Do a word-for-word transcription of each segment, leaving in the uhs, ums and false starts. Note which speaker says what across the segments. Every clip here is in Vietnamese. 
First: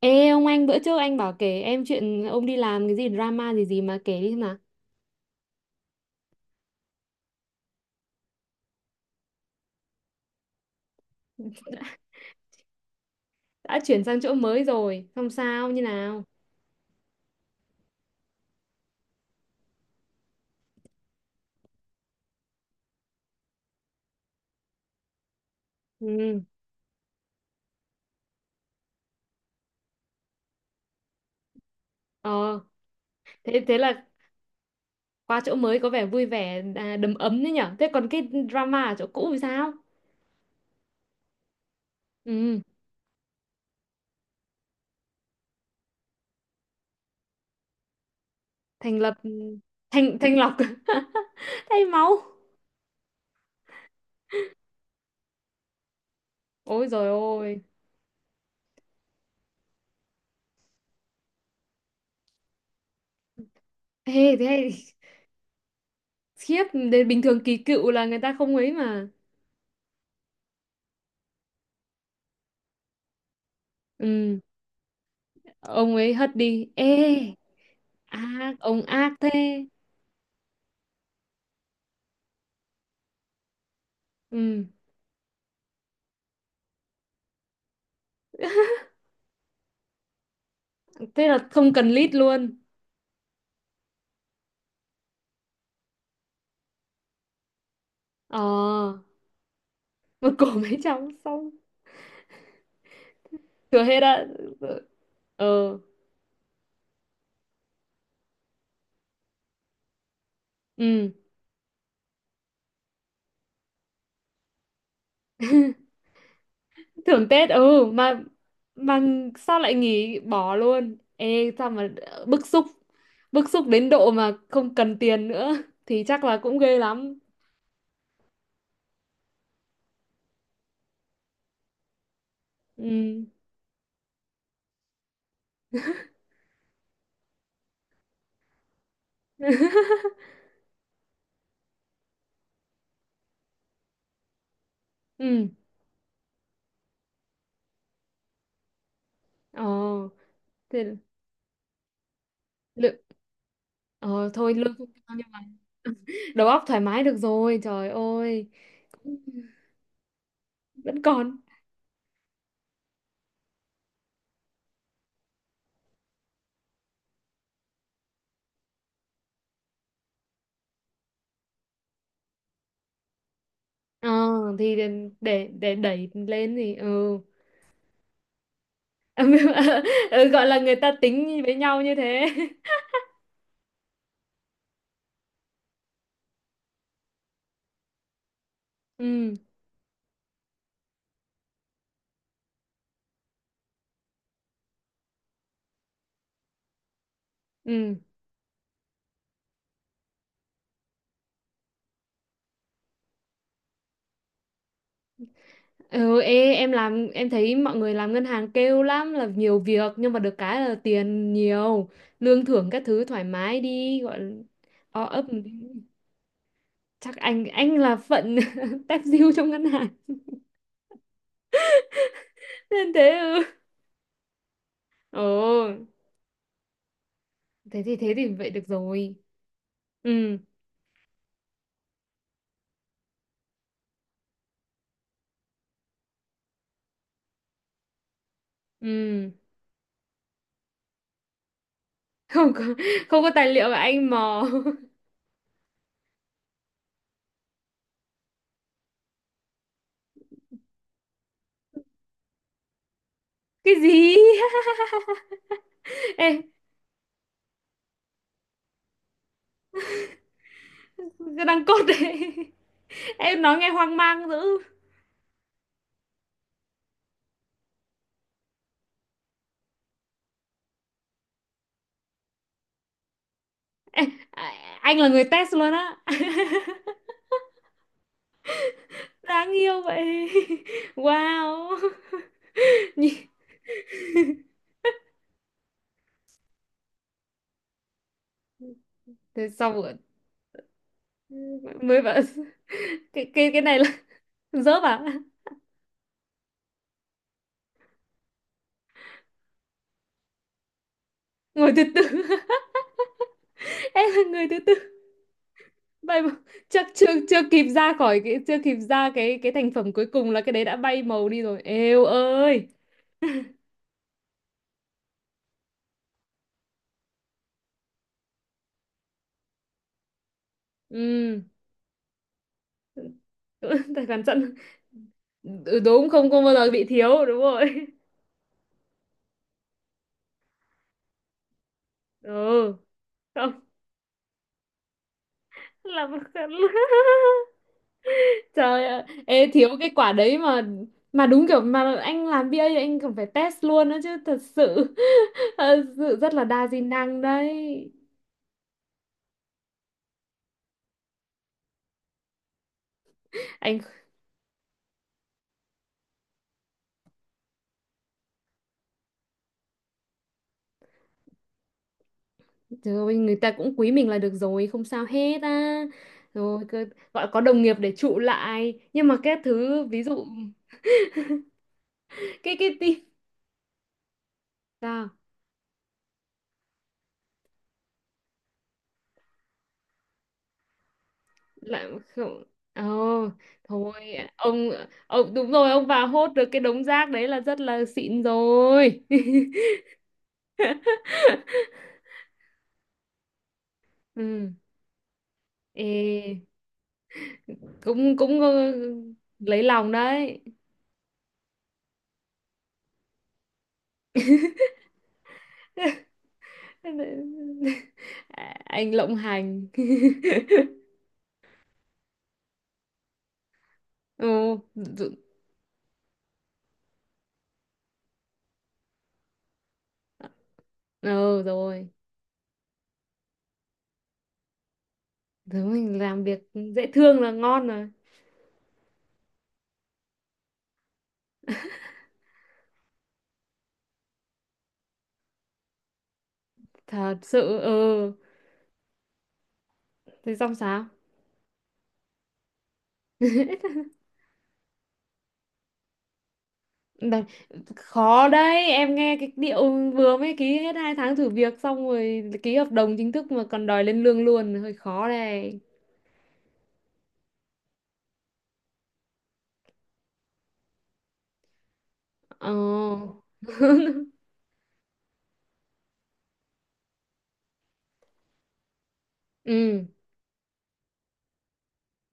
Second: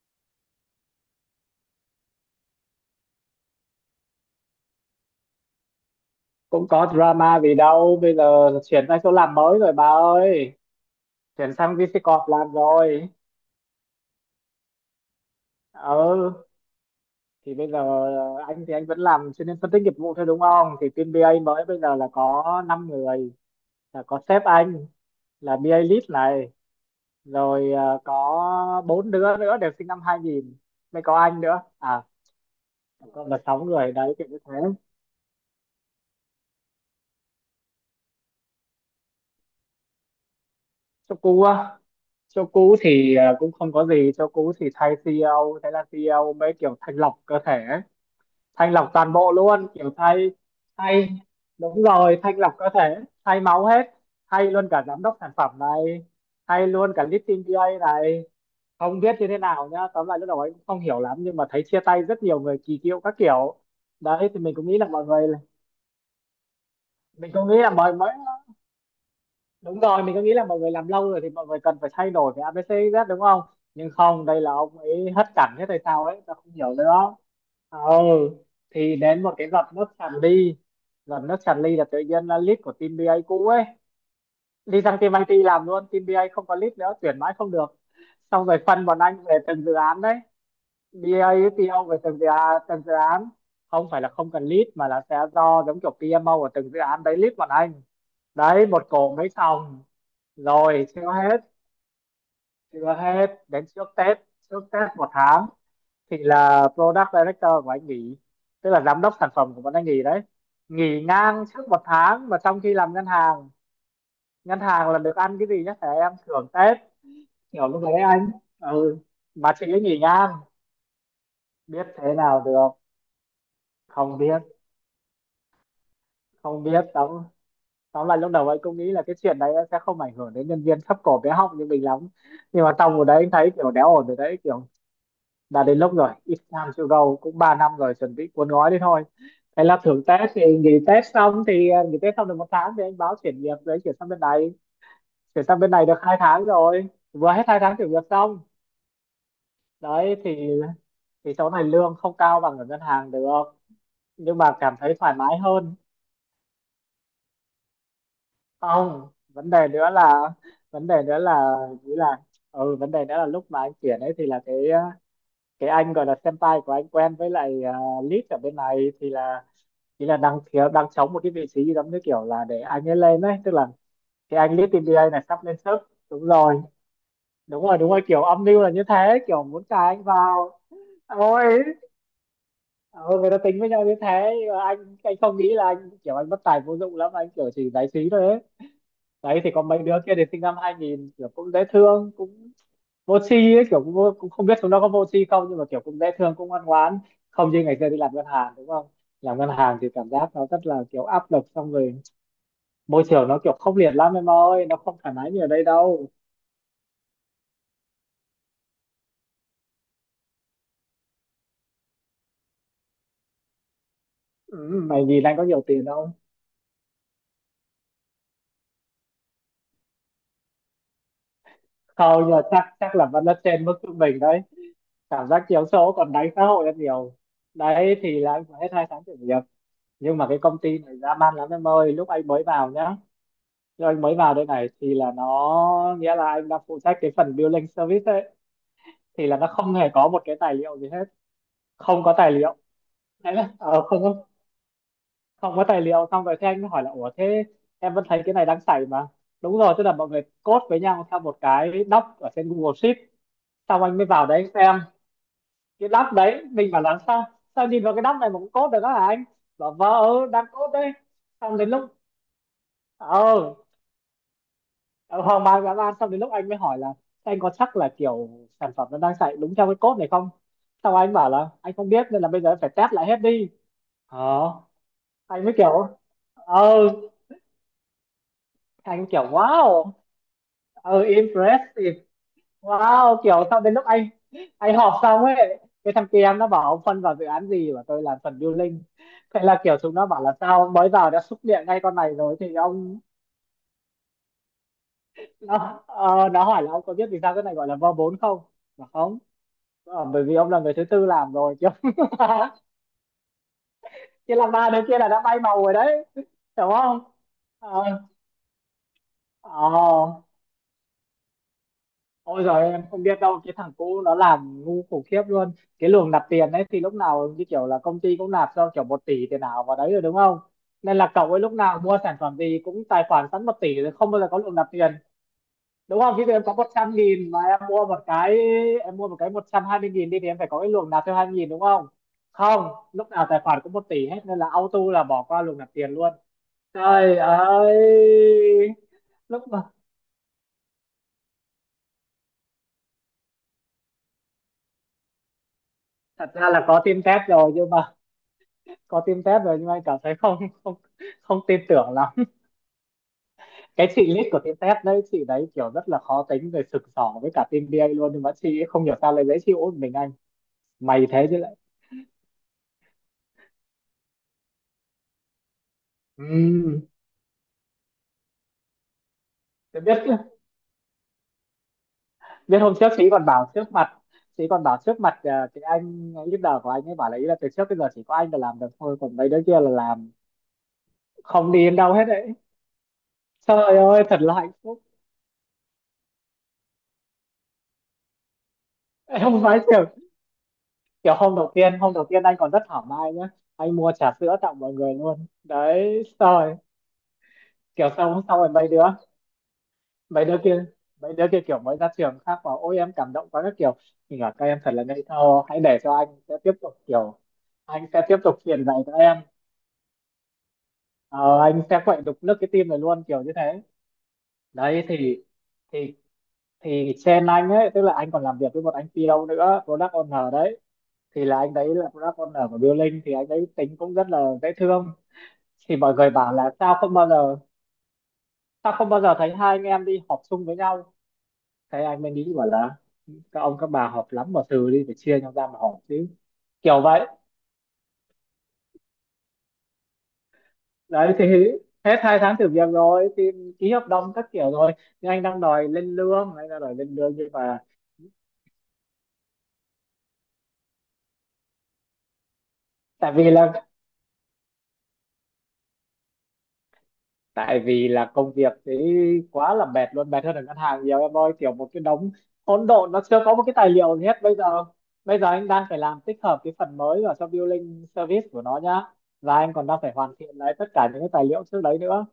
Speaker 1: Ê ông anh, bữa trước anh bảo kể em chuyện ông đi làm cái gì drama gì gì mà, kể đi mà.
Speaker 2: Cũng có drama gì đâu bây giờ. Chuyển sang chỗ làm mới rồi bà ơi. Chuyển sang vi xi Corp làm rồi.
Speaker 1: Đã chuyển sang chỗ mới rồi không sao như nào?
Speaker 2: Ừ, thì bây giờ anh thì anh vẫn làm chuyên viên phân tích nghiệp vụ thôi, đúng không, thì team bi ây mới bây giờ là có năm người, là có sếp anh, là bê a lead
Speaker 1: Ừ,
Speaker 2: này, rồi à, có bốn đứa nữa đều sinh năm hai nghìn, mới có anh nữa à.
Speaker 1: ờ,
Speaker 2: Tổng là
Speaker 1: thế
Speaker 2: sáu
Speaker 1: thế
Speaker 2: người
Speaker 1: là
Speaker 2: đấy, kiểu như thế.
Speaker 1: qua chỗ mới có vẻ vui vẻ, à, đầm ấm đấy nhở. Thế còn cái drama ở chỗ cũ thì sao?
Speaker 2: Cho cú á. Cho
Speaker 1: Ừ.
Speaker 2: cú thì à, cũng không có gì. Cho cú thì thay xê e ô, thế là si i âu mới kiểu thanh lọc cơ thể ấy. Thanh lọc
Speaker 1: Thành
Speaker 2: toàn
Speaker 1: lập,
Speaker 2: bộ luôn, kiểu
Speaker 1: thành
Speaker 2: thay.
Speaker 1: thành lọc.
Speaker 2: Thay. Đúng
Speaker 1: Thay máu.
Speaker 2: rồi, thanh lọc cơ thể. Thay máu hết. Thay luôn cả giám đốc sản phẩm này, thay
Speaker 1: Ôi
Speaker 2: luôn cả
Speaker 1: rồi
Speaker 2: lead team
Speaker 1: ôi.
Speaker 2: bi ây này. Không biết như thế nào nhá, tóm lại lúc đầu ấy cũng không hiểu lắm nhưng mà thấy chia tay rất nhiều người kỳ cựu các kiểu.
Speaker 1: Ê
Speaker 2: Đấy thì
Speaker 1: thế
Speaker 2: mình
Speaker 1: hay.
Speaker 2: cũng nghĩ là mọi người.
Speaker 1: Khiếp. Đến bình
Speaker 2: mình
Speaker 1: thường
Speaker 2: cũng
Speaker 1: kỳ
Speaker 2: nghĩ là
Speaker 1: cựu
Speaker 2: mọi
Speaker 1: là
Speaker 2: người
Speaker 1: người ta không ấy mà.
Speaker 2: Đúng rồi, mình có nghĩ là mọi người làm lâu rồi thì mọi người cần phải thay đổi cái a bê xê z, đúng không. Nhưng không,
Speaker 1: Ừ.
Speaker 2: đây là ông ấy hất cảnh, thế tại
Speaker 1: Ông
Speaker 2: sao
Speaker 1: ấy
Speaker 2: ấy tao
Speaker 1: hất
Speaker 2: không
Speaker 1: đi
Speaker 2: hiểu nữa đó.
Speaker 1: ê.
Speaker 2: Ừ.
Speaker 1: Ác, ông
Speaker 2: Thì
Speaker 1: ác
Speaker 2: đến một cái giọt
Speaker 1: thế.
Speaker 2: nước tràn ly, giọt nước tràn ly là tự nhiên là lead của team bê a cũ ấy
Speaker 1: Ừ.
Speaker 2: đi sang team i tê làm luôn, team bi ây không có lead nữa, tuyển mãi không được. Xong rồi phân bọn anh về từng dự án đấy,
Speaker 1: Thế là
Speaker 2: bi ây
Speaker 1: không
Speaker 2: pi âu
Speaker 1: cần
Speaker 2: về
Speaker 1: lít
Speaker 2: từng dự
Speaker 1: luôn.
Speaker 2: án, từng dự án. Không phải là không cần lead mà là sẽ do giống kiểu pê em ô của từng dự án đấy lead bọn anh.
Speaker 1: Ờ.
Speaker 2: Đấy, một cổ mấy phòng.
Speaker 1: Một cổ mấy
Speaker 2: Rồi
Speaker 1: trăm
Speaker 2: chưa hết.
Speaker 1: xong.
Speaker 2: Chưa hết, đến
Speaker 1: Thừa
Speaker 2: trước
Speaker 1: hết
Speaker 2: Tết,
Speaker 1: á?
Speaker 2: trước Tết một tháng
Speaker 1: Ờ.
Speaker 2: thì là product director của anh nghỉ, tức là giám đốc sản phẩm của bọn anh nghỉ đấy. Nghỉ
Speaker 1: Ừ.
Speaker 2: ngang trước một tháng mà trong khi làm ngân hàng, ngân hàng là được ăn cái gì nhá, thẻ em, thưởng Tết.
Speaker 1: Thưởng Tết,
Speaker 2: Kiểu lúc
Speaker 1: ừ
Speaker 2: đấy
Speaker 1: mà.
Speaker 2: anh. Ừ.
Speaker 1: Mà
Speaker 2: Mà
Speaker 1: sao
Speaker 2: chị
Speaker 1: lại
Speaker 2: ấy nghỉ
Speaker 1: nghỉ
Speaker 2: ngang.
Speaker 1: bỏ luôn ê, sao
Speaker 2: Biết
Speaker 1: mà?
Speaker 2: thế nào
Speaker 1: Bức xúc.
Speaker 2: được.
Speaker 1: Bức xúc đến độ
Speaker 2: Không
Speaker 1: mà
Speaker 2: biết.
Speaker 1: không cần tiền nữa. Thì chắc là cũng
Speaker 2: Không
Speaker 1: ghê
Speaker 2: biết tóm
Speaker 1: lắm.
Speaker 2: tóm lại lúc đầu anh cũng nghĩ là cái chuyện đấy sẽ không ảnh hưởng đến nhân viên thấp cổ bé họng như mình lắm. Nhưng mà xong rồi
Speaker 1: Ừ.
Speaker 2: đấy anh thấy kiểu đéo ổn rồi đấy, kiểu đã đến lúc rồi, it's time to go, cũng ba năm rồi chuẩn bị cuốn gói đi thôi. Thế là thưởng Tết thì nghỉ Tết xong thì à, nghỉ Tết xong được một tháng thì anh báo chuyển việc đấy chuyển sang bên này. Chuyển
Speaker 1: Ừ.
Speaker 2: sang bên này được hai tháng rồi, vừa hết hai tháng chuyển việc xong.
Speaker 1: Ờ.
Speaker 2: Đấy thì,
Speaker 1: Thế
Speaker 2: thì chỗ này lương không cao bằng ở ngân
Speaker 1: lượng,
Speaker 2: hàng được,
Speaker 1: ờ
Speaker 2: nhưng
Speaker 1: thôi
Speaker 2: mà
Speaker 1: lương
Speaker 2: cảm
Speaker 1: không
Speaker 2: thấy thoải
Speaker 1: cao nhưng mà
Speaker 2: mái hơn.
Speaker 1: đầu óc thoải mái được rồi, trời ơi.
Speaker 2: Không,
Speaker 1: Cũng-.
Speaker 2: vấn đề nữa là. vấn
Speaker 1: Vẫn
Speaker 2: đề nữa
Speaker 1: còn.
Speaker 2: là nghĩ là ừ, vấn đề nữa là lúc mà anh chuyển ấy thì là cái ờ, cái anh gọi là senpai của anh quen với lại, uh, lead ở bên này thì là, thì là đang thiếu đang trống một cái vị trí giống như kiểu là để anh ấy lên đấy, tức là
Speaker 1: Ờ
Speaker 2: cái anh lead
Speaker 1: thì
Speaker 2: ti bi ây
Speaker 1: để
Speaker 2: này sắp
Speaker 1: để
Speaker 2: lên
Speaker 1: để
Speaker 2: sớp.
Speaker 1: đẩy
Speaker 2: Đúng
Speaker 1: lên
Speaker 2: rồi.
Speaker 1: thì ừ.
Speaker 2: Đúng rồi, đúng rồi, kiểu âm mưu là như thế, kiểu muốn cài anh
Speaker 1: Ừ, gọi là
Speaker 2: vào.
Speaker 1: người ta tính
Speaker 2: Ôi.
Speaker 1: với nhau như thế.
Speaker 2: Ừ, người ta tính với nhau như thế nhưng mà anh anh không nghĩ là anh kiểu anh bất tài vô dụng lắm, anh kiểu chỉ giải trí thôi ấy.
Speaker 1: Ừ.
Speaker 2: Đấy thì có mấy đứa kia thì sinh năm hai nghìn kiểu cũng dễ thương cũng vô tri ấy, kiểu cũng, vô- cũng không biết chúng nó có vô tri không nhưng mà kiểu cũng dễ thương cũng ngoan ngoãn. Không như ngày xưa
Speaker 1: Ừ.
Speaker 2: đi làm ngân hàng, đúng không. Làm ngân hàng thì cảm giác nó rất là kiểu áp lực, xong rồi môi trường nó kiểu khốc liệt lắm em ơi, nó không thoải mái như ở đây đâu.
Speaker 1: Ừ. Ê, em làm em thấy mọi người làm ngân hàng kêu lắm là nhiều việc nhưng mà được cái là tiền nhiều, lương thưởng các thứ thoải mái đi gọi là.
Speaker 2: Ừ,
Speaker 1: O
Speaker 2: mày
Speaker 1: ấp
Speaker 2: nhìn anh
Speaker 1: một
Speaker 2: có
Speaker 1: tí.
Speaker 2: nhiều tiền không?
Speaker 1: Chắc anh anh là phận tép diêu trong ngân hàng.
Speaker 2: Không, nhưng mà chắc
Speaker 1: Nên
Speaker 2: chắc là
Speaker 1: thế,
Speaker 2: vẫn là
Speaker 1: ừ.
Speaker 2: trên mức trung bình đấy.
Speaker 1: Ồ.
Speaker 2: Cảm giác chiếu số còn đánh xã hội rất nhiều.
Speaker 1: Thế thì
Speaker 2: Đấy
Speaker 1: thế
Speaker 2: thì là
Speaker 1: thì
Speaker 2: anh
Speaker 1: vậy
Speaker 2: phải
Speaker 1: được
Speaker 2: hết hai tháng
Speaker 1: rồi.
Speaker 2: thử việc. Nhưng mà cái
Speaker 1: Ừ.
Speaker 2: công ty này dã man lắm em ơi, lúc anh mới vào nhá. Nhưng anh mới vào đây này thì là nó nghĩa là anh đang phụ trách cái phần billing service ấy, thì
Speaker 1: Ừ.
Speaker 2: là nó không hề có một cái tài liệu gì hết, không có tài
Speaker 1: Không
Speaker 2: liệu.
Speaker 1: có. Không có
Speaker 2: Đấy
Speaker 1: tài
Speaker 2: là
Speaker 1: liệu mà
Speaker 2: ờ, không
Speaker 1: anh
Speaker 2: có,
Speaker 1: mò.
Speaker 2: không có tài liệu. Xong rồi thế anh mới hỏi là, ủa thế em vẫn thấy cái này đang xảy mà. Đúng rồi, tức là mọi người code với nhau theo một cái doc ở trên Google Sheet.
Speaker 1: Cái
Speaker 2: Xong anh mới
Speaker 1: gì?
Speaker 2: vào đấy xem cái doc
Speaker 1: Ê,
Speaker 2: đấy, mình bảo là sao, sao nhìn vào cái doc này mà cũng code được đó hả anh? Bảo vâng, ừ, đang code đấy.
Speaker 1: cái
Speaker 2: Xong
Speaker 1: đằng
Speaker 2: đến
Speaker 1: cốt
Speaker 2: lúc.
Speaker 1: đấy. Em
Speaker 2: Ờ.
Speaker 1: nói nghe hoang mang dữ.
Speaker 2: Ờ, hoang mang dã man. Xong đến lúc anh mới hỏi là, "Thế anh có chắc là kiểu sản phẩm nó đang chạy đúng theo cái code này không?" Sau anh bảo là anh không biết nên là bây giờ em phải test lại hết đi.
Speaker 1: Ê,
Speaker 2: Ờ.
Speaker 1: à, anh là người
Speaker 2: Anh
Speaker 1: test
Speaker 2: mới
Speaker 1: luôn
Speaker 2: kiểu.
Speaker 1: á?
Speaker 2: Ờ. Anh kiểu
Speaker 1: Đáng yêu
Speaker 2: wow.
Speaker 1: vậy.
Speaker 2: Ờ,
Speaker 1: Wow.
Speaker 2: impressive. Wow,
Speaker 1: Nhìn-.
Speaker 2: kiểu sau đến lúc anh anh họp xong ấy, cái thằng kia em nó bảo ông phân vào dự án gì và tôi làm phần building. Thế
Speaker 1: Thế
Speaker 2: là
Speaker 1: xong
Speaker 2: kiểu chúng
Speaker 1: rồi.
Speaker 2: nó bảo là sao mới vào đã xúc miệng ngay con
Speaker 1: Mới
Speaker 2: này
Speaker 1: bảo
Speaker 2: rồi thì ông,
Speaker 1: cái cái cái này là, dớp à?
Speaker 2: nó ờ, nó hỏi là ông có biết vì sao cái này gọi là vê bốn không? Mà không. Ờ, bởi vì ông là người thứ tư làm rồi chứ
Speaker 1: Ngồi từ
Speaker 2: không-
Speaker 1: từ. Em là
Speaker 2: chứ
Speaker 1: người
Speaker 2: là
Speaker 1: thứ
Speaker 2: ba
Speaker 1: tư.
Speaker 2: đứa kia là đã bay màu rồi đấy.
Speaker 1: Vậy mà.
Speaker 2: Hiểu
Speaker 1: Chắc
Speaker 2: không?
Speaker 1: chưa chưa kịp
Speaker 2: Ờ.
Speaker 1: ra khỏi cái, chưa kịp ra cái cái thành phẩm cuối
Speaker 2: Ờ.
Speaker 1: cùng là cái đấy đã bay màu đi rồi, eo
Speaker 2: Ôi
Speaker 1: ơi.
Speaker 2: giời em không biết đâu, cái thằng cũ nó làm ngu khủng khiếp luôn. Cái luồng nạp tiền ấy thì lúc nào như kiểu là công ty cũng nạp cho kiểu một tỷ tiền ảo vào đấy rồi, đúng không, nên là cậu ấy
Speaker 1: Ừ.
Speaker 2: lúc nào mua sản phẩm gì cũng tài khoản sẵn một tỷ rồi
Speaker 1: Tài
Speaker 2: không bao
Speaker 1: khoản
Speaker 2: giờ có
Speaker 1: sẵn.
Speaker 2: luồng nạp tiền.
Speaker 1: Ừ,
Speaker 2: Đúng
Speaker 1: đúng
Speaker 2: không, chứ
Speaker 1: không,
Speaker 2: em
Speaker 1: không bao
Speaker 2: có một
Speaker 1: giờ bị
Speaker 2: trăm
Speaker 1: thiếu
Speaker 2: nghìn
Speaker 1: đúng
Speaker 2: mà em
Speaker 1: rồi.
Speaker 2: mua một cái, em mua một cái một trăm hai mươi nghìn đi thì em phải có cái luồng nạp thêm 2 nghìn, đúng không. Không,
Speaker 1: Ừ.
Speaker 2: lúc nào tài khoản
Speaker 1: Không.
Speaker 2: cũng một tỷ hết nên là auto là bỏ qua luồng nạp tiền
Speaker 1: Là
Speaker 2: luôn. Trời ơi.
Speaker 1: trời ạ, ê
Speaker 2: Lúc mà.
Speaker 1: thiếu cái quả đấy. mà mà đúng kiểu mà anh làm bê a thì anh còn phải test luôn đó chứ, thật sự. Thật sự
Speaker 2: Thật
Speaker 1: rất là
Speaker 2: ra là
Speaker 1: đa di
Speaker 2: có team
Speaker 1: năng
Speaker 2: test rồi nhưng
Speaker 1: đấy.
Speaker 2: mà, có team test rồi nhưng mà em cảm thấy không không không tin tưởng lắm.
Speaker 1: Anh.
Speaker 2: Cái chị lead của team test đấy, chị đấy kiểu rất là khó tính, rồi sực sỏ với cả team bê a luôn, nhưng mà chị ấy không hiểu sao lại dễ chịu với mình anh. Mày thế chứ lại.
Speaker 1: Trời ơi, người ta cũng quý mình là được rồi, không sao hết á.
Speaker 2: Ừ,
Speaker 1: Rồi cơ-. Gọi có đồng nghiệp để trụ lại nhưng mà cái
Speaker 2: tôi
Speaker 1: thứ
Speaker 2: biết.
Speaker 1: ví dụ cái
Speaker 2: Biết hôm
Speaker 1: cái
Speaker 2: trước
Speaker 1: tí-.
Speaker 2: chị còn bảo trước mặt, chị còn bảo trước
Speaker 1: Sao?
Speaker 2: mặt ờ, cái anh leader của anh ấy bảo là, ý là từ trước bây giờ chỉ có anh là làm được thôi, còn mấy đứa kia là làm không đi đến đâu
Speaker 1: Làm
Speaker 2: hết đấy.
Speaker 1: không. Ồ.
Speaker 2: Trời
Speaker 1: Thôi.
Speaker 2: ơi, thật là hạnh
Speaker 1: Ông.
Speaker 2: phúc.
Speaker 1: Ông đúng rồi, ông vào hốt được cái đống rác đấy là rất là xịn rồi.
Speaker 2: em không nói kiểu, kiểu hôm đầu tiên hôm đầu tiên anh còn rất thảo mai nhá, anh mua trà sữa
Speaker 1: Ừ.
Speaker 2: tặng mọi người luôn đấy
Speaker 1: Ê,
Speaker 2: rồi, kiểu
Speaker 1: cũng
Speaker 2: xong xong
Speaker 1: cũng
Speaker 2: rồi mấy
Speaker 1: ờ,
Speaker 2: đứa,
Speaker 1: lấy lòng
Speaker 2: mấy đứa
Speaker 1: đấy.
Speaker 2: kia mấy đứa kia kiểu mới ra trường khác bảo ôi em cảm động quá các kiểu. Mình bảo các em thật là ngây thơ, hãy để cho anh sẽ tiếp tục kiểu, anh sẽ tiếp tục
Speaker 1: À,
Speaker 2: truyền dạy cho
Speaker 1: anh lộng
Speaker 2: em.
Speaker 1: hành.
Speaker 2: Ờ, anh sẽ quậy đục nước cái tim này luôn, kiểu như thế.
Speaker 1: Ồ.
Speaker 2: Đấy
Speaker 1: Ừ.
Speaker 2: thì, thì thì trên anh ấy, tức là anh còn làm việc với một anh pê ô nữa, product owner đấy, thì là
Speaker 1: Ừ
Speaker 2: anh đấy
Speaker 1: rồi.
Speaker 2: là product owner của Building, thì anh đấy tính cũng rất là dễ thương.
Speaker 1: Thế
Speaker 2: Thì mọi
Speaker 1: mình
Speaker 2: người
Speaker 1: làm
Speaker 2: bảo
Speaker 1: việc.
Speaker 2: là sao
Speaker 1: Dễ
Speaker 2: không bao
Speaker 1: thương là
Speaker 2: giờ,
Speaker 1: ngon rồi.
Speaker 2: sao không bao giờ thấy hai anh em đi họp chung với nhau. Thế anh mới nghĩ bảo là, các ông các bà họp lắm mà từ đi phải chia nhau ra mà họp chứ, kiểu vậy.
Speaker 1: Thật sự, ừ. Thế xong sao?
Speaker 2: Đấy thì hết hai tháng thử việc rồi thì ký hợp đồng các kiểu rồi, nhưng anh đang đòi lên lương anh đang đòi lên lương
Speaker 1: Đấy.
Speaker 2: nhưng mà,
Speaker 1: Khó đấy, em nghe cái điệu vừa mới ký hết hai tháng thử việc xong rồi ký hợp đồng chính
Speaker 2: tại vì
Speaker 1: thức mà còn
Speaker 2: là
Speaker 1: đòi lên lương luôn hơi khó đây.
Speaker 2: tại vì là công việc thế quá là mệt luôn, mệt hơn ở ngân hàng nhiều em ơi, kiểu một cái đống
Speaker 1: Ờ.
Speaker 2: hỗn độn, nó chưa có một cái tài liệu gì hết bây giờ bây giờ anh đang phải làm tích hợp cái phần mới vào trong billing service của nó nhá. Và anh còn đang
Speaker 1: Ừ.
Speaker 2: phải hoàn thiện lại tất cả những cái tài liệu trước đấy nữa.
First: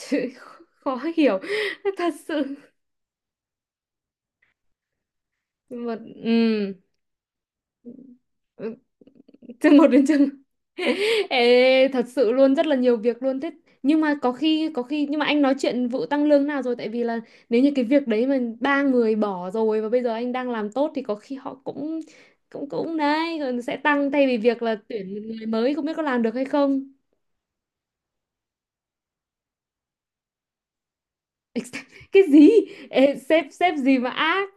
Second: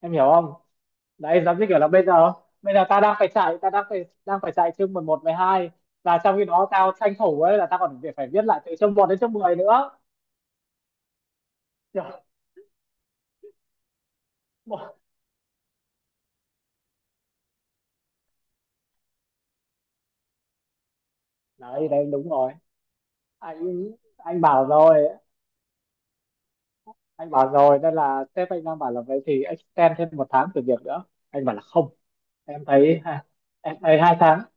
Speaker 2: Em hiểu không?
Speaker 1: Khó hiểu.
Speaker 2: Đấy, giống như kiểu là bây
Speaker 1: Thật
Speaker 2: giờ
Speaker 1: sự.
Speaker 2: bây giờ ta đang phải chạy, ta đang phải đang phải chạy chương mười một mười hai,
Speaker 1: Mà.
Speaker 2: và trong khi đó tao tranh thủ ấy là tao còn phải phải viết lại
Speaker 1: Ừ.
Speaker 2: từ chương một đến chương mười
Speaker 1: Chương một
Speaker 2: nữa.
Speaker 1: đến chương. Ê, thật
Speaker 2: Trời!
Speaker 1: sự luôn rất là nhiều việc luôn thế. Nhưng mà có khi có khi nhưng mà anh nói chuyện vụ tăng lương nào rồi, tại vì là nếu như cái việc đấy mà ba người bỏ rồi và bây giờ anh đang làm tốt thì có khi họ
Speaker 2: Đấy
Speaker 1: cũng
Speaker 2: đấy, đúng rồi.
Speaker 1: cũng cũng đấy rồi sẽ
Speaker 2: anh
Speaker 1: tăng, thay vì
Speaker 2: anh
Speaker 1: việc
Speaker 2: bảo
Speaker 1: là
Speaker 2: rồi
Speaker 1: tuyển một người mới không biết có làm được hay không.
Speaker 2: anh bảo rồi nên là sếp anh đang bảo là vậy thì extend thêm một tháng thử việc nữa. Anh bảo là không.
Speaker 1: Cái gì?
Speaker 2: Em thấy
Speaker 1: Ê,
Speaker 2: ha,
Speaker 1: sếp
Speaker 2: em
Speaker 1: sếp gì
Speaker 2: thấy
Speaker 1: mà
Speaker 2: hai tháng
Speaker 1: ác.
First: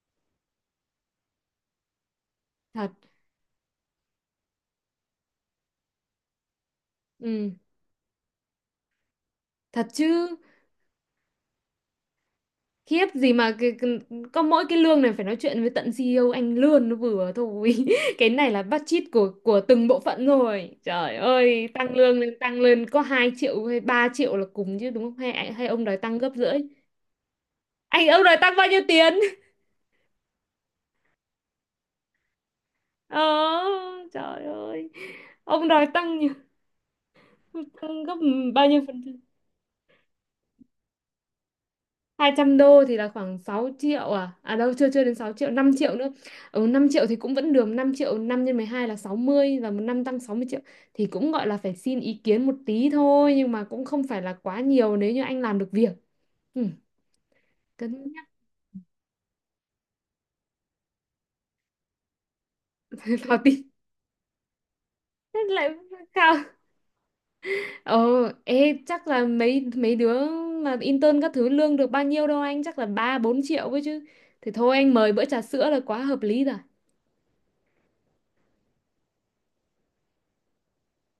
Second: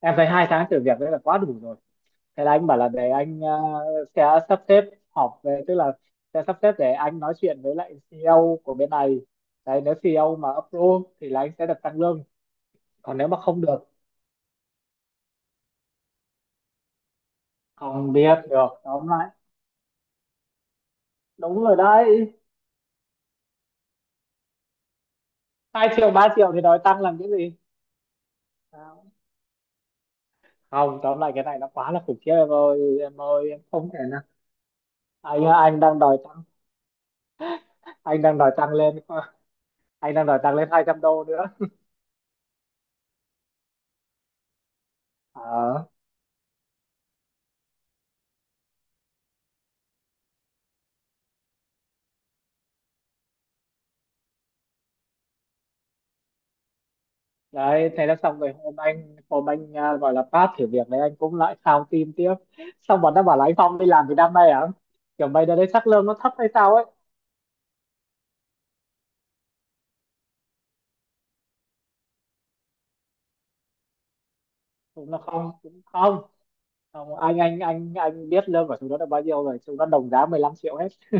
Speaker 2: em thấy hai tháng thử việc đấy là quá đủ rồi. Thế là anh bảo là
Speaker 1: Thật.
Speaker 2: để anh ờ, sẽ sắp xếp họp về, tức là sẽ sắp xếp để anh nói
Speaker 1: Ừ.
Speaker 2: chuyện với lại xê e ô của bên này. Đấy,
Speaker 1: Thật
Speaker 2: nếu
Speaker 1: chứ.
Speaker 2: xi i âu mà approve thì là anh sẽ được tăng lương,
Speaker 1: Khiếp
Speaker 2: còn nếu
Speaker 1: gì
Speaker 2: mà
Speaker 1: mà
Speaker 2: không
Speaker 1: cái,
Speaker 2: được
Speaker 1: cái-. Có mỗi cái lương này phải nói chuyện với tận xê i ô, anh lương nó vừa thôi.
Speaker 2: không
Speaker 1: Cái
Speaker 2: biết
Speaker 1: này là
Speaker 2: được.
Speaker 1: budget
Speaker 2: Tóm lại
Speaker 1: của của từng bộ phận rồi, trời
Speaker 2: đúng
Speaker 1: ơi,
Speaker 2: rồi
Speaker 1: tăng lương
Speaker 2: đấy,
Speaker 1: lên tăng lên có hai triệu hay ba triệu là cùng chứ đúng không, hay hay ông
Speaker 2: hai
Speaker 1: đòi
Speaker 2: triệu
Speaker 1: tăng
Speaker 2: ba
Speaker 1: gấp
Speaker 2: triệu
Speaker 1: rưỡi?
Speaker 2: thì nói tăng làm cái gì?
Speaker 1: Anh, ông đòi tăng bao nhiêu tiền?
Speaker 2: Không, tóm lại cái này nó quá là khủng khiếp em ơi,
Speaker 1: Ờ.
Speaker 2: em ơi em không thể.
Speaker 1: Trời ơi.
Speaker 2: Anh á,
Speaker 1: Ông
Speaker 2: anh
Speaker 1: đòi
Speaker 2: đang đòi
Speaker 1: tăng nhiều-.
Speaker 2: tăng
Speaker 1: Tăng gấp
Speaker 2: anh đang đòi
Speaker 1: bao
Speaker 2: tăng
Speaker 1: nhiêu
Speaker 2: lên
Speaker 1: phần?
Speaker 2: anh đang đòi tăng lên 200 đô nữa.
Speaker 1: Hai trăm đô thì là khoảng sáu triệu, à à đâu, chưa chưa đến sáu triệu, năm
Speaker 2: Ờ,
Speaker 1: triệu nữa. Ừ, năm triệu thì cũng vẫn được, năm triệu năm nhân mười hai là sáu mươi, và một năm tăng sáu mươi triệu thì cũng gọi là phải xin ý kiến một tí thôi nhưng mà cũng không phải là quá nhiều nếu như anh làm được việc. Ừ,
Speaker 2: đấy
Speaker 1: cân
Speaker 2: thế là
Speaker 1: nhắc.
Speaker 2: xong rồi. hôm anh hôm anh à, gọi là pass thử việc đấy anh cũng lại khao tim tiếp. Xong bọn nó bảo
Speaker 1: Vào
Speaker 2: là anh
Speaker 1: tí.
Speaker 2: Phong đi làm từ năm nay à, kiểu
Speaker 1: Thế
Speaker 2: mày đợt đấy
Speaker 1: lại
Speaker 2: chắc lương nó thấp
Speaker 1: cao.
Speaker 2: hay sao ấy.
Speaker 1: Ờ. Ê chắc là mấy mấy đứa mà intern các thứ lương được bao nhiêu đâu anh, chắc là ba bốn triệu ấy chứ, thì thôi anh
Speaker 2: Chúng
Speaker 1: mời
Speaker 2: nó
Speaker 1: bữa trà
Speaker 2: không,
Speaker 1: sữa là
Speaker 2: cũng
Speaker 1: quá hợp
Speaker 2: không,
Speaker 1: lý rồi.
Speaker 2: không. Anh anh anh anh biết lương của chúng nó là bao nhiêu rồi, chúng nó đồng giá 15 triệu hết.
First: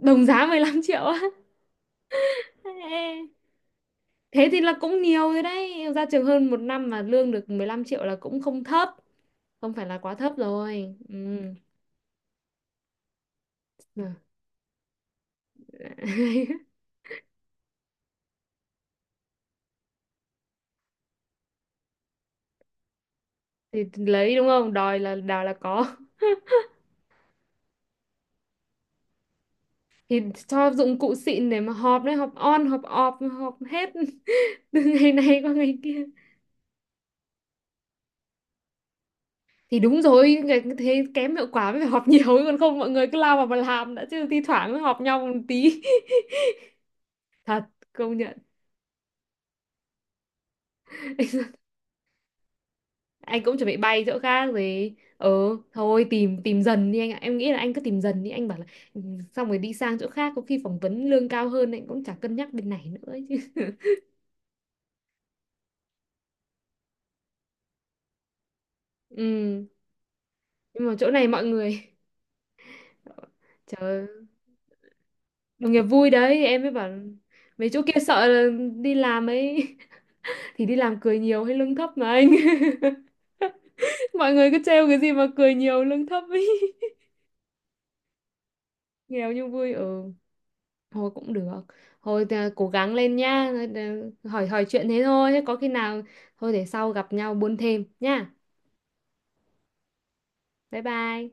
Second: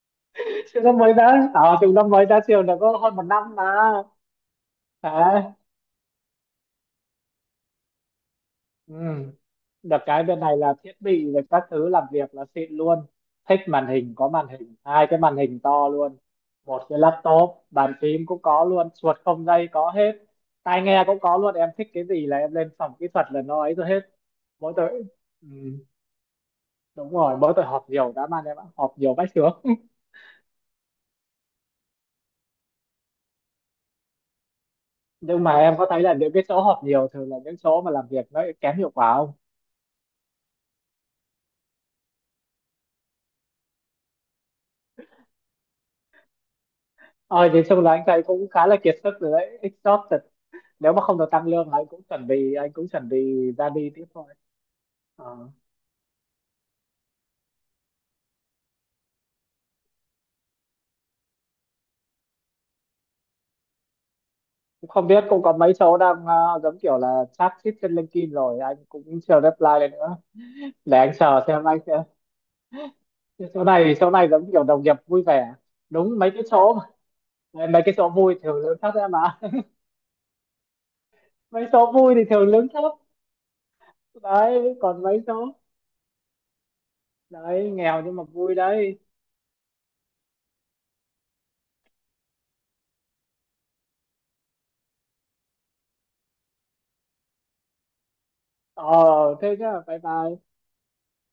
Speaker 1: Đồng giá mười lăm
Speaker 2: chúng nó
Speaker 1: triệu
Speaker 2: mới
Speaker 1: á?
Speaker 2: ra à, chúng nó mới ra trường được có hơn một
Speaker 1: Ê.
Speaker 2: năm mà.
Speaker 1: Thế thì là cũng nhiều rồi
Speaker 2: Đấy.
Speaker 1: đấy, ra trường hơn một năm mà lương được mười lăm triệu là cũng không thấp,
Speaker 2: Ừ.
Speaker 1: không phải
Speaker 2: Được
Speaker 1: là quá
Speaker 2: cái
Speaker 1: thấp
Speaker 2: bên này là thiết
Speaker 1: rồi, ừ.
Speaker 2: bị và các thứ làm việc là xịn luôn. Thích màn
Speaker 1: Được.
Speaker 2: hình có màn hình, hai cái màn hình to luôn. Một cái laptop, bàn phím cũng có luôn, chuột không dây có hết. Tai nghe cũng có luôn, em thích cái gì là em lên phòng kỹ thuật là nó ấy
Speaker 1: Thì
Speaker 2: rồi hết.
Speaker 1: lấy đúng không,
Speaker 2: Mỗi
Speaker 1: đòi
Speaker 2: tội
Speaker 1: là đòi
Speaker 2: ừ.
Speaker 1: là có.
Speaker 2: Đúng rồi, mỗi tội họp nhiều đã man em ạ, họp nhiều vách chướng.
Speaker 1: Thì cho dụng cụ xịn để mà họp đấy, họp on họp off họp hết. Từ ngày này
Speaker 2: Nhưng
Speaker 1: qua
Speaker 2: mà em
Speaker 1: ngày
Speaker 2: có thấy
Speaker 1: kia.
Speaker 2: là những cái chỗ họp nhiều thường là những chỗ mà làm việc nó kém hiệu quả không?
Speaker 1: Thì đúng rồi, ngày-, thế kém hiệu quả mới phải họp nhiều còn không mọi người cứ lao vào mà làm đã chứ, thi thoảng mới họp nhau một tí.
Speaker 2: Ôi, nói
Speaker 1: Thật.
Speaker 2: chung là anh
Speaker 1: Công
Speaker 2: thấy
Speaker 1: nhận.
Speaker 2: cũng khá là kiệt sức rồi đấy, exhausted. Nếu mà không được tăng lương anh cũng chuẩn bị, anh cũng chuẩn
Speaker 1: Anh
Speaker 2: bị
Speaker 1: cũng chuẩn
Speaker 2: ra
Speaker 1: bị
Speaker 2: đi
Speaker 1: bay
Speaker 2: tiếp
Speaker 1: chỗ
Speaker 2: thôi.
Speaker 1: khác rồi, ờ,
Speaker 2: Ờ.
Speaker 1: thôi tìm tìm dần đi anh ạ, em nghĩ là anh cứ tìm dần đi anh bảo là "Ừ, xong rồi đi sang chỗ khác có khi phỏng vấn lương cao hơn anh cũng chả cân nhắc bên này nữa ấy chứ."
Speaker 2: Cũng không biết, cũng có mấy chỗ đang ờ, giống kiểu là chat chít trên LinkedIn rồi anh cũng chờ
Speaker 1: Ừ.
Speaker 2: reply lên nữa.
Speaker 1: Nhưng mà
Speaker 2: Để
Speaker 1: chỗ
Speaker 2: anh
Speaker 1: này
Speaker 2: chờ
Speaker 1: mọi
Speaker 2: xem anh
Speaker 1: người,
Speaker 2: sẽ, cái chỗ
Speaker 1: trời
Speaker 2: này,
Speaker 1: ơi,
Speaker 2: chỗ này giống kiểu đồng nghiệp vui vẻ.
Speaker 1: đồng nghiệp vui
Speaker 2: Đúng, mấy cái
Speaker 1: đấy em mới
Speaker 2: chỗ
Speaker 1: bảo
Speaker 2: mà-
Speaker 1: mấy chỗ
Speaker 2: mấy cái
Speaker 1: kia
Speaker 2: chỗ
Speaker 1: sợ
Speaker 2: vui
Speaker 1: là
Speaker 2: thường lương
Speaker 1: đi
Speaker 2: thấp em
Speaker 1: làm
Speaker 2: ạ.
Speaker 1: ấy. Thì đi làm cười nhiều hay
Speaker 2: Mấy
Speaker 1: lương thấp
Speaker 2: chỗ
Speaker 1: mà
Speaker 2: vui thì
Speaker 1: anh.
Speaker 2: thường lương thấp
Speaker 1: Mọi người cứ
Speaker 2: đấy.
Speaker 1: trêu cái
Speaker 2: Còn
Speaker 1: gì
Speaker 2: mấy
Speaker 1: mà
Speaker 2: chỗ
Speaker 1: cười nhiều lương thấp ấy.
Speaker 2: đấy nghèo nhưng mà vui đấy.
Speaker 1: Nghèo nhưng vui, ừ. Thôi cũng được. Thôi à, cố gắng lên nhá. Hỏi hỏi chuyện thế thôi. Thế có khi nào thôi để sau gặp nhau buôn thêm nhá.
Speaker 2: Ờ, thế nhá, bye bye.
Speaker 1: Bye bye.